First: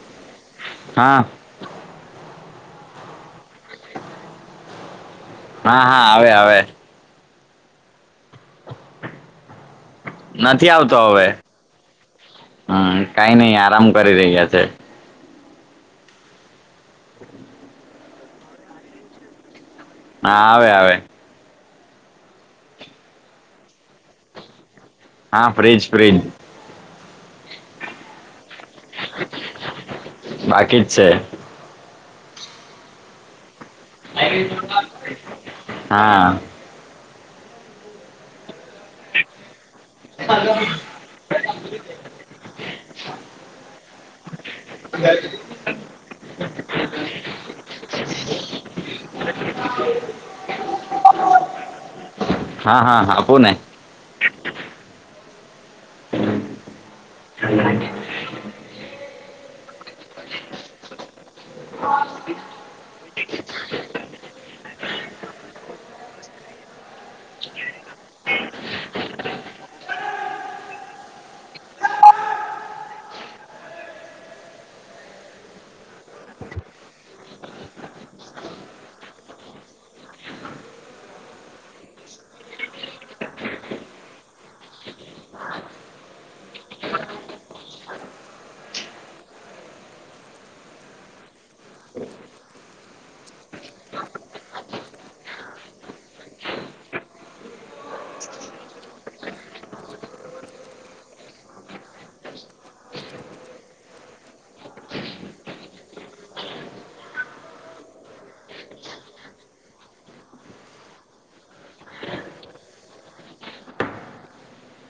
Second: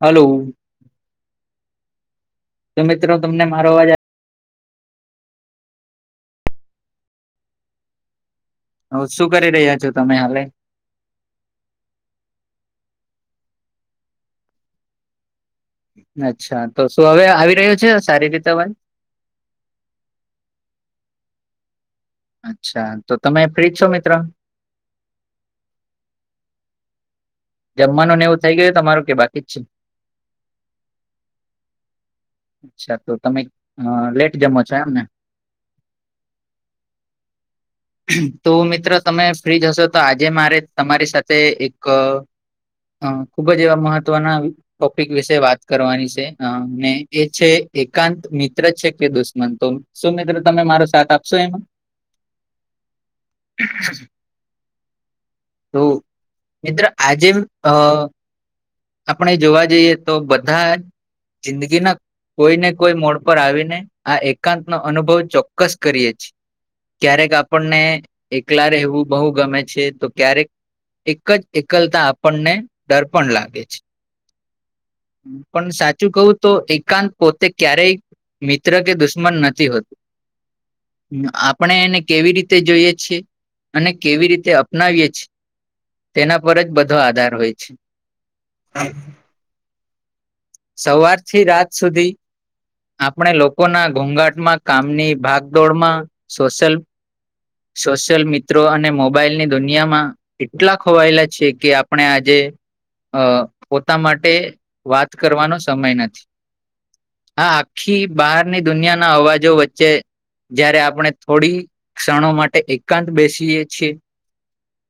Hello હા તો મિત્રો તમને મારોઅવાજ હા, હા, આવે આવે હ શું કરી રહ્યા છો તમે હવે નથી આવતો હવે કઈ નહી, આરામ કરી રહ્યા છે અચ્છા, તો શું હવે આવી રહ્યું છે સારી રીતેન અવાજ હા, આવે, આવે અચ્છા, તો તમે ફ્રીજ છો મિત્ર હા, ફ્રીજ ફ્રીજ જમવાનું ને એવું થઈ ગયું તમારું કે બાકી જ છે બાકી જ છે અચ્છા તો તમે લેટ જમો છો એમ ને હા તો મિત્ર તમે ફ્રી જશો તો આજે મારે તમારી સાથે એક હ, ખુબ જ એવા મહત્વના ટોપિક વિશે વાત કરવાની સે મેને એ, છે, એકાંત મિત્ર છે કે દુશ્મંતો શું મિત્ર તમે મારો સાથ આપશો એમાં હા, હા, હા આપુ ને તો મિત્ર આજે અ આપણે જોવા જઈએ તો બધા જિંદગીના કોઈ ને કોઈ મોડ પર આવીને આ એકાંત નો અનુભવ ચોક્કસ કરીએે છીએ ક્યારેક આપણને એકલા રહેવું બહુ ગમે છે તો, ક્યારેક એક જ એકલતા આપણને ડર પણ લાગે છે પણ સાચું કહું તો એકાંત પોતે ક્યારેય મિત્ર કે દુશ્મન નથી હોતું આપણે એને કેવી રીતે જોઈએ છીએ. અને કેવી રીતે અપનાવીએ છેએ તેના પર જ બધો આધાર હોય છે. સવારથી રાત સુધી આપણે લોકો ના ઘોંઘાટમાં કામની ભાગદોડમાં સોશિલ સોશિયલ મિત્રો અને મોબાઈલની દુનિયામાં એટલા ખવાયેલા છે કે આપણે આજે અ પોતા માટે વાત કરવાનો સમય નથી. હા આખી બહારની દુનિયાના અવાજો વચ્ચે જયારે આપણે થોડી ક્ષણો માટે એકાંત બેસીએ છીએ.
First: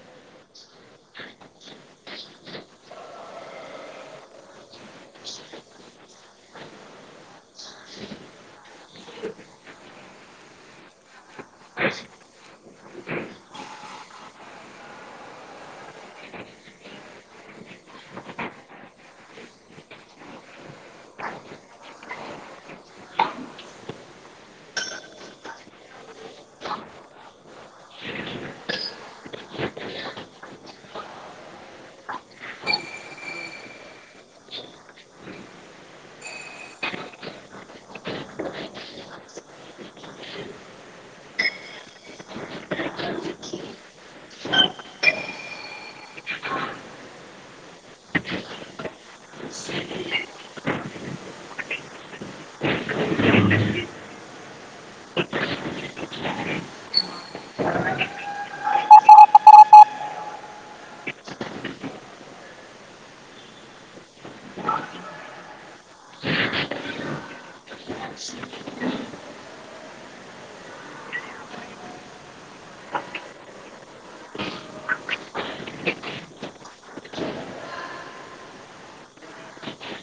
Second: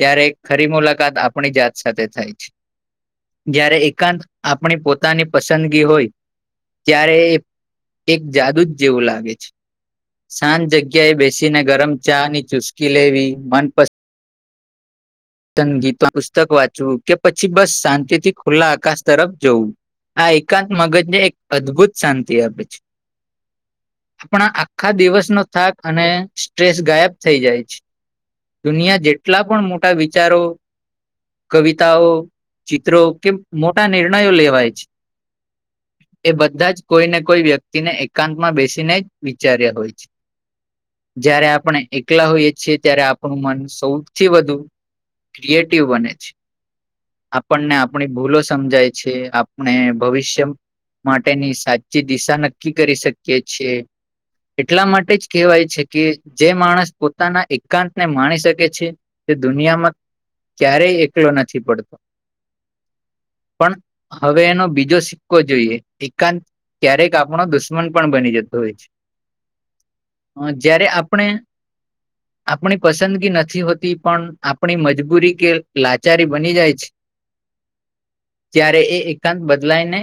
ત્યારે ખરી મુલાકાત આપણી જાત સાથે થાય છે. જયારે એકાંત આપણી પોતાની પસંદગી હોય ત્યારે એક જાદુ જ જેવું લાગે છે, સાજ જગ્યા એ બેસીને ગરમ ચા ની ચુસ્કી લેવી મનપસંદ ગીત પુસ્તક વાંચવું કે પછી બસ શાંતિ થી ખુલ્લા આકાશ તરફ જવું આ એકાંત મગજને એક અદ્ભુત શાંતિ આપે છે, આપણા આખા દિવસનો થાક અને સ્ટ્રેસ ગાયબ થઈ જાય છે, દુનિયા જેટલા પણ મોટા વિચારો કવિતાઓ ચિત્રો કેમ મોટા નિર્ણયો લેવાય છે, [inaudible] એ બધા જ કોઈ ને કોઈ વ્યક્તિને એકાંત માં બેસીને જ વિચાર્યા હોય છે, જયારે આપણે એકલા હોઈએ છીએ ત્યારે આપણું મન સૌથી વધુ ક્રિએટીવ બને છે, આપણને આપણી ભૂલો સમજાય છે, આપણે ભવિષ્ય માટેની સાચી દિશા નક્કી કરી શકીએ છીએછે, એટલા માટે જ કહેવાય છે, કે જે માણસ પોતાના એકાંતને માણી શકે છે, તે દુનિયામાં ક્યારેય એકલો નથી પડતો પણ હવે એનો બીજો સિક્કો જોઈએ એકાંત ક્યારેક આપણો દુશ્મન પણ બની જતો હોય છે, જયારે આપણે આપણી પસંદગી નથી હોતી પણ આપણી મજબૂરી કે લાચારી બની જાય છે, ત્યારે એ એકાંત બદલાયને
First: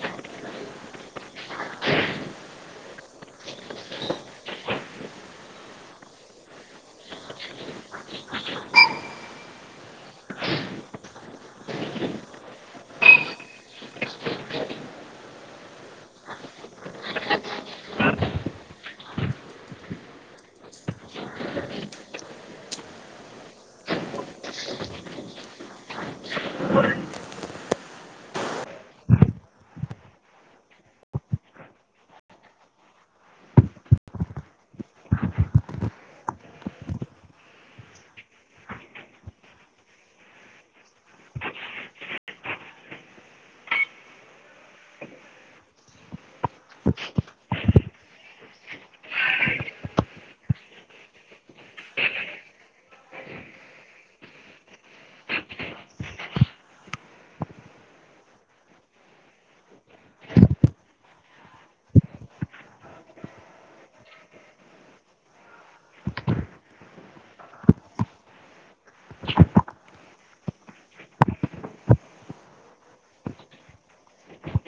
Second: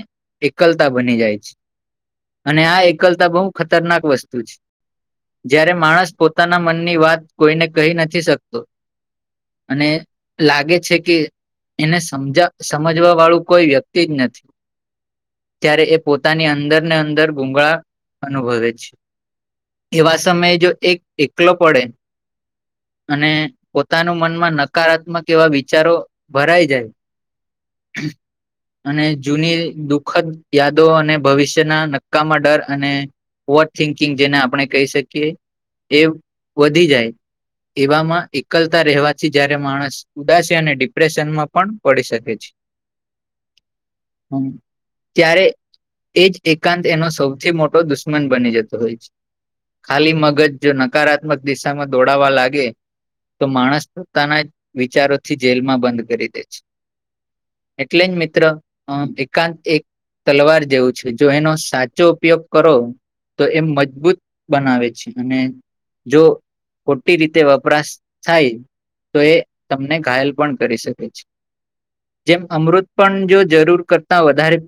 એકલતા બની જાય છે, અને આ એકલતા બહુ ખતરનાક વસ્તુ છે, જયારે માણસ પોતાના મનની વાત કોઈને કહી નથી શકતો અને લાગે છે, કે એને સમજા સમજવા વાળું કોઈ વ્યક્તિ જ નથી ત્યારે એ પોતાની અંદર ને અંદર ગૂગળા અનુભવે છે, એવા સમયે જો એક એકલો પડે અને પોતાના મનમાં નકારાત્મક એવા વિચારો ભરાય જાય અને જૂની દુખદ યાદો અને ભવિષ્યના નક્કામાં ડર અને ઓવર થિંકિંગ જેને આપણે કહી શકીએ એ વધી જાય એવામાં એક ઉકલતા રહેવાથી જયારે માણસ ઉદાસ અને ડિપ્રેશનમાં પણ પડી શકે છે, [inaudible] ત્યારે એજ એકાંત એનો સૌથી મોટો દુશ્મન બની જતો હોય છે, ખાલી મગજ જો નકારાત્મક દિશામાં દોડાવા લાગે તો માણસ પોતાના વિચારોથી જેલમાં બંધ કરી દે છે, એટલે અ મિત્ર એકાંત એક તલવાર જેવું છે, જો એનો સાચો ઉપયોગ કરો તો એમ મજબૂત બનાવે છે, અને જો ખોટી રીતે વપરાશ થાય તો એ તમને ઘાયલ પણ કરી શકે છે. જેમ અમૃત પણ જો જરૂર કરતા વધારે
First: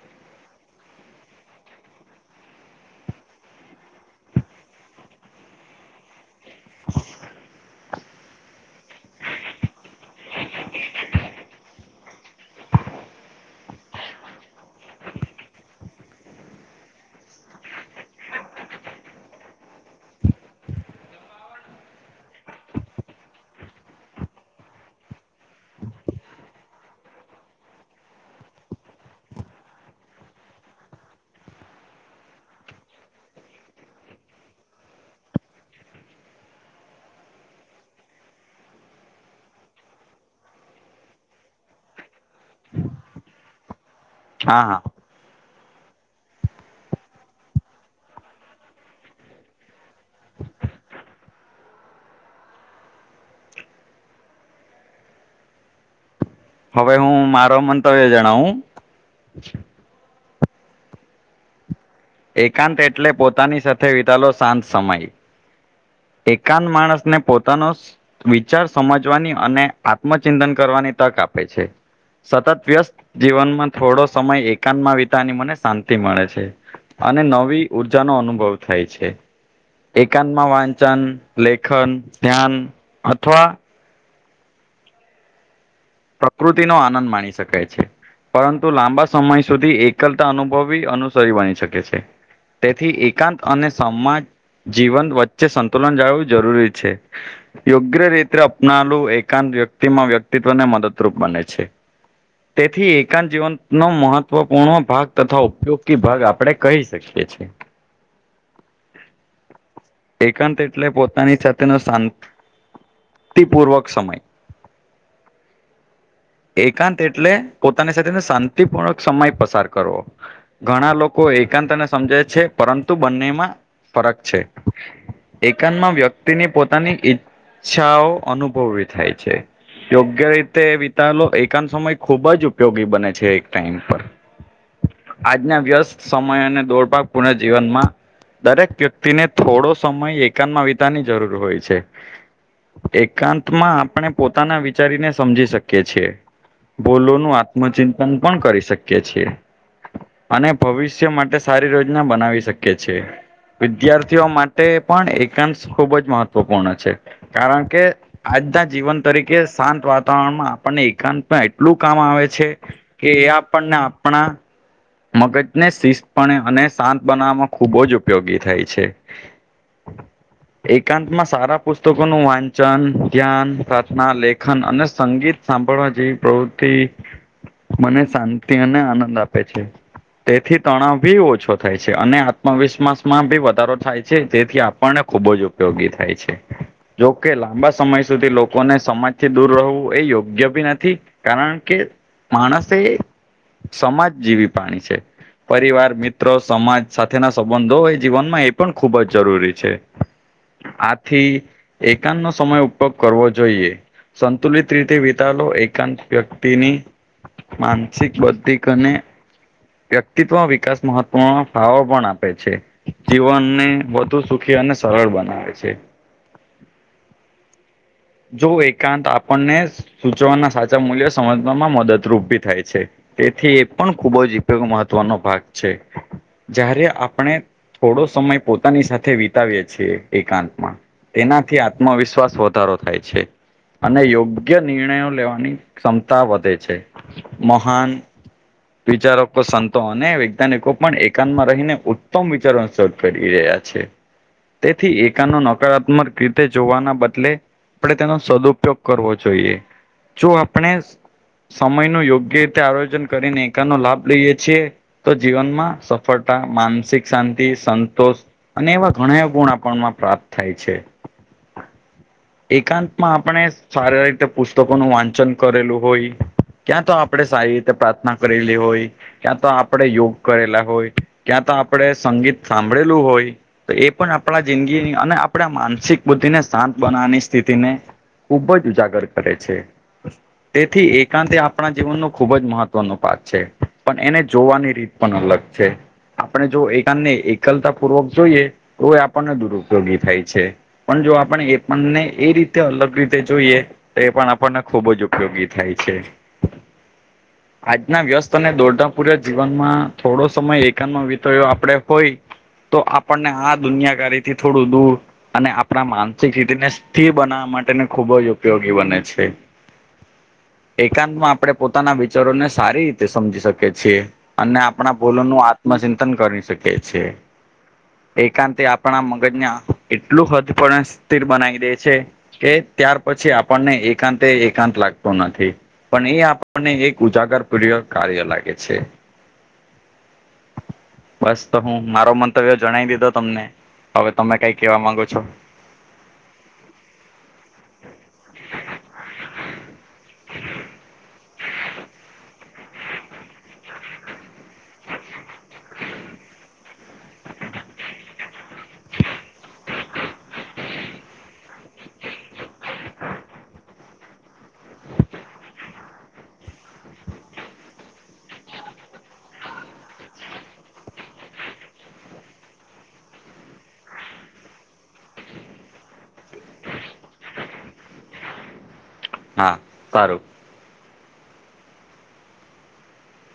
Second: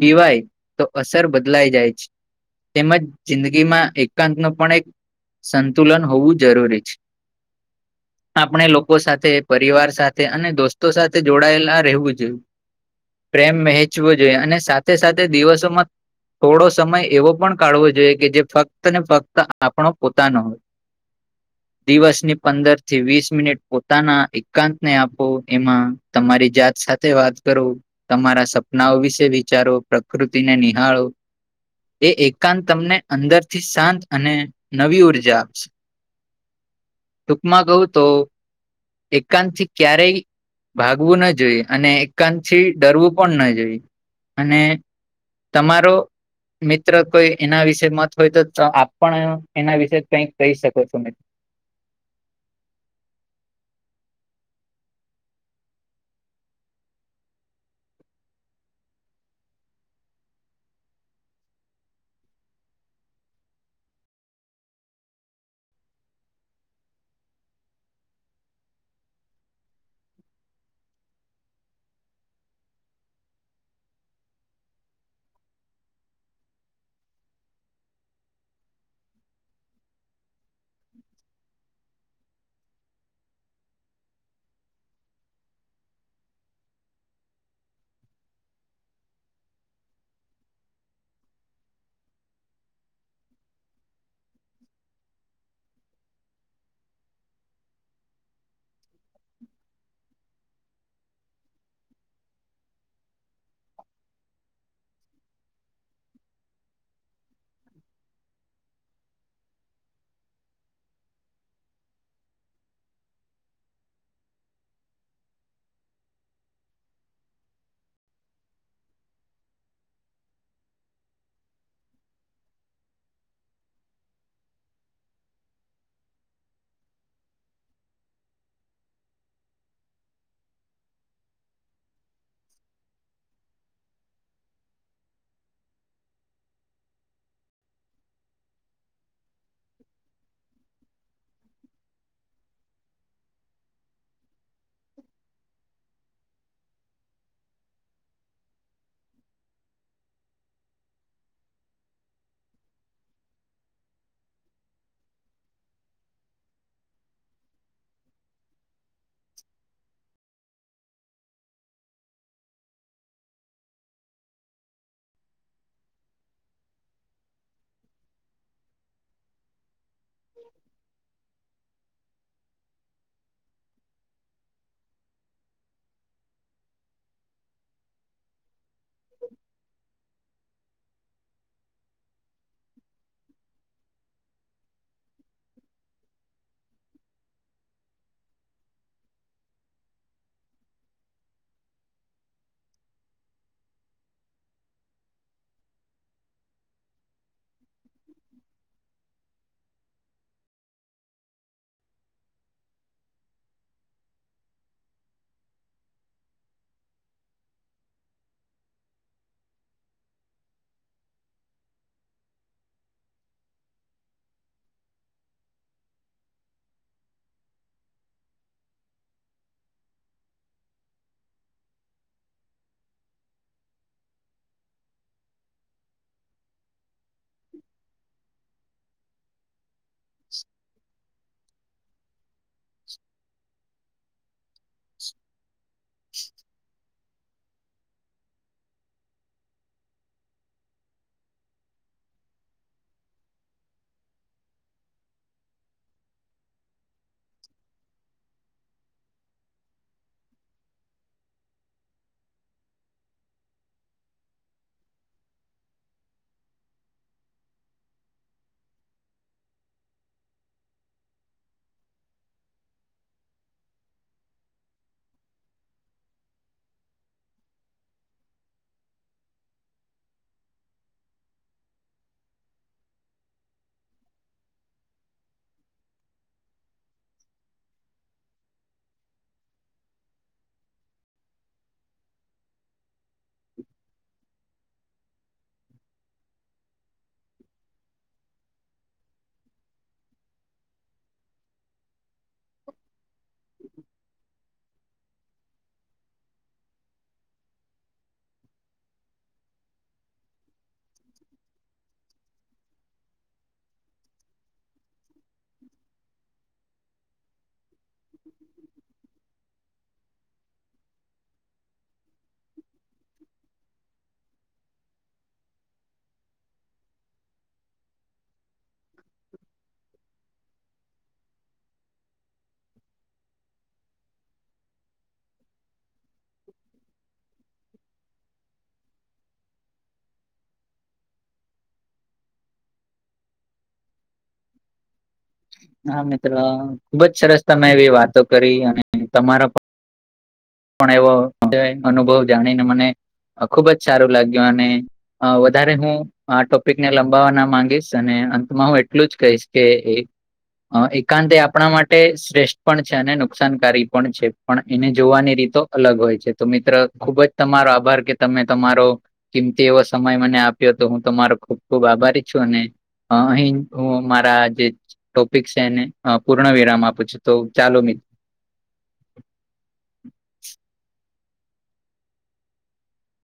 પીવાય તો અસર બદલાઈ જાય છે, તેમજ જિંદગીમાં એકાંત ન પણ એક સંતુલન હોવું જરૂરી છે. [inaudible] આપણે લોકો સાથે પરિવાર સાથે અને દોસ્તો સાથે જોડાયેલા રહેવું જોઈયએ. પ્રેમ વહેંચવો જોઈએ અને સાથે સાથે દિવસોમાં થોડો સમય એવો પણ કાઢવો જોઈએ કે જે ફક્ત ને ફક્ત આપણો પોતાનો હોય. દિવસની પંદર થી વીસ મિનિટ પોતાના એકાંત ને આપો એમાં તમારી જાત સાથે વાત કરો તમારા સપનાઓ વિશે વિચારો પ્રકૃતિને નિહાળો એ એકાંત તમને અંદર થી શાંત અને નવી ઉર્જા આપશે માંગઉ તો. એકાંત થી ક્યારેય ભાગવું ના જોઈએ અને એકાંત પછી ડરવું પણ ન જોઈ અને હા હા તમારો મિત્ર કોઈ એના વિશે મત હોય તો આપ પણ એના વિશે કઈક કહી શકો છો મિત્ર હવે હું મારો મંતવ્ય જણાવું. એકાંત એટલે પોતાની સાથે વિતાલો શાંત સમય એકાંત માણસ ને પોતાનો વિચાર સમજવાની અને આત્મચિંતન કરવાની તક આપે છે. સતત વ્યસ્ત જીવનમાં થોડો સમય એકાંતમાં વિતાની મને શાંતિ મળે છે. અને નવી ઉર્જાનોો અનુભવ થાય છે એકાંતમાં વાંચ વન લેખન ધ્યાન અથવા પ્રકૃતિ નો આનંદ માણી શકાય છે. પરંતુ લાંબા સમય સુધી એકલતા અનુભવી અનુસરી બની શકે છે. તેથી એકાંત અને સમાજ જીવન વચ્ચે સંતુલન જાળવું જરૂરી છે. યોગ્ય રીતે અપનાલું એકાંત વ્યક્તિમાં વ્યક્તિત્વને મદદરૂપ બને છે. તેથી એકાંત જીવંત નો મહત્વપૂર્ણ ભાગ તથા ઉપયોગ ભાગ આપણેે કહી શકીએ છીએ એકાંત એટલે પોતાની સાથેનો શ શક્તિપૂર્વક સમય એકાંત એટલે પોતાની સાથે શાંતિપૂર્ણક સમય પસાર કરવો. ઘણા લોકો એકાંતને સમજે છે પરંતુ બંનેમાં ફરક છે. એકંતમાં વ્યક્તિની પોતાની ઈચ્છાઓ અનુભવી થાય છે. યોગ્ય રીતે એકાંત સમય ખુબ જ ઉપયોગી બને છે એક ટાઈમ પર- આજના વ્યસ્ત સમયને દોડવા પુર્ણ જીવનમાં દરેક વ્યક્તિને થોડો સમય એકાંતમાં વિતાની જરૂર હોય છે. એકાંત માં આપણે પોતાના વિચારીને સમજી શકીએ બોલોનું આત્મચિંતન પણ કરી શકીએ છીએ. અને ભવિષ્ય માટે સારી રોજના બનાવી શકીએ છીએ. વિદ્યાર્થીઓ માટે પણ એકાંશ ખૂબ જ મહત્વપૂર્ણ છે. કારણ કે આજના જીવન તરીકે શાંત વાતાવરણમાં આપણને એકાંતમાં એટલું કામ આવે છે કે એ આપણને આપણા મગજને શિસ્તપણે અને શાંત બનાવવામાં ખૂબ જ ઉપયોગી થાય છે. એકાંત માં સારા. પુસ્તકોનું વાંચન ધ્યાન પ્રાર્થના લેખન અને સંગીત સાંભળવા જેવી પ્રવૃત્તિ. થી મને શાંતિ અને આનંદ આપે છે. તેથી તણાવ બી ઓછો થાય છે અને આત્મવિશ્વાસમાં બી વધારો થાય છે જેથી આપણને ખૂબ જ ઉપયોગી થાય છે. જોકે લાંબા સમય સુધી લોકોને સમાજથી દૂર રહેવું એ યોગ્ય ભી નથી. કારણ કે, માણસ એ સમાજ જેવી પ્રાણી છે. પરિવાર, મિત્રો, સમાજ સાથેના સંબંધો હોય જીવનમાં એ પણ ખૂબ જ જરૂરી છે. [inaudible] આથી એકાંત નો સમય ઉપોપ કરવો જોઈએ. સંતુલિત રીતે વિતાલો એકાંત વ્યક્તિની માનસિક, બદ્ધિક અને વ્યક્તિત્વ વિકાસ મહત્વ નો ફાળો પણ આપે છે. જીવનને વધુ સુખી અને સરળ બનાવે છે. જો એકાંત આપણને સૂચવાના સાચા મૂલ્યો સમજવામાં મદદરૂપ ભી થાય છે. તેથી એ પણ ખુબજ ઉપયોગ મહત્વનો ભાગ છે. જયારે આપણે થોડો સમય પોતાની સાથે વી તાવીએ છીએ એકાંતમાં, તેનાથી આત્મવિશ્વાસ વધારો થાય છે. અને યોગ્ય નિર્ણયો લેવાની ક્ષમતા વધે છે, મહાન વિચારકો, સંતો અને વૈજ્ઞાનિકો પણ એકાંતમાં રહીને ઉત્તમ વિચારો શોધ કરી રહ્યા છે, તેથી એકાંત નો નકારાત્મક રીતે જોવાના બદલે આપણે તેનો સદુપયોગ કરવો જોઈએ, જો આપણે સમય નું યોગ્ય રીતે આયોજન કરીને એકાનો લાભ લઈએ છીએ. તો જીવનમાં સફળતા, માનસિક શાંતિ, સંતોષ અને એવા ઘણા એ ગુણ આપણમાં પ્રાપ્ત થાય છે. એકાંતમાં આપણે સારા રીતે પુસ્તકોનું વાંચન કરેલું હોય. ક્યાંતો આપડે સારી રીતે પ્રાર્થના કરેલી હોય. ક્યાં તો આપડે યોગ કરેલા હોય, ક્યાં તો આપડે સંગીત સાંભળેલું હોય. તો એ પણ આપણા જિંદગીની, અને આપણા માનસિક બુદ્ધિ ને શાંત બનાવાની સ્થિતિ ને ખૂબજ ઉજાગર કરે છે. તેથી એકાંત એ આપણા જીવનનો ખુબ જ મહત્વનો પાક છે, પણ એને જોવાની રીત પણ અલગ છે. આપણે જો એકાંતને એકલતા પૂર્વક જોઈએ, તો એ આપણને દુરઉપયોગી થાય છે. પણ જો આપણે એ પણને એ રીતે અલગ રીતે જોઈએ તો એ પણ આપણને ખુબજ ઉપયોગી થાય છે. [inaudible] આજના વ્યસ્ત અને દોરડાપૂર્ય જીવનમાં, થોડો સમય એકાંતમા વિતોયો આપડે હોય તો આપણને આ દુનિયાકારીથી થોડું દૂર, અને આપણા માનસિક હિતને સ્થિર બનાવવા માટેને ખુબ જ ઉપયોગી બને છે. એકાંતમાં આપણે પોતાના વિચારોને સારી રીતે સમજી શકીએ છીએ. અને આપણા ભોલોનું આત્મચિંતન કરી શકીએ છે. એકાંત એ આપણા મગજના, એટલું હદ પણ સ્થિર બનાવી દે છે, કે ત્યાર પછી આપણને એકાંત એ એકાંત લાગતો નથી. પણ એ આપણને એક ઉજાગર પ્રિય કાર્ય લાગે છે. [inaudible] બસ તો હું મારો મંતવ્યો જણાવી દીધો તમને, હવે તમે કઈ કેવા માંગો છો? હા મિત્ર, ખુબજ સરસ તમે એવી વાતો કરી અને તમારા પ પણ એવો અધ્યાય અનુભવ જાણીને મને અ ખુબ જ સારું લાગ્યું, અને અ વધારે હું. આ ટોપિકને લંબાવવા ના માંગીશ, અને અંતમાં હું એટલું જ કહીશ કે અ એકાંત એ આપણા માટે શ્રેષ્ઠ પણ છે, અને નુકસાનકારી પણ છે, પણ એને જોવાની રીત તો અલગ હોય છે, તો મિત્ર ખુબ જ તમારો આભાર કે તમે તમારો કિંમતી એવો સમય મને આપ્યો, તો હું તમારો ખુબ ખુબ આભારી છું, અને અહી હું મારા જે ટોપિક છે એને અ પૂર્ણ વિરામ આપું છું, તો ચાલો મિત હા કારું [inaudible]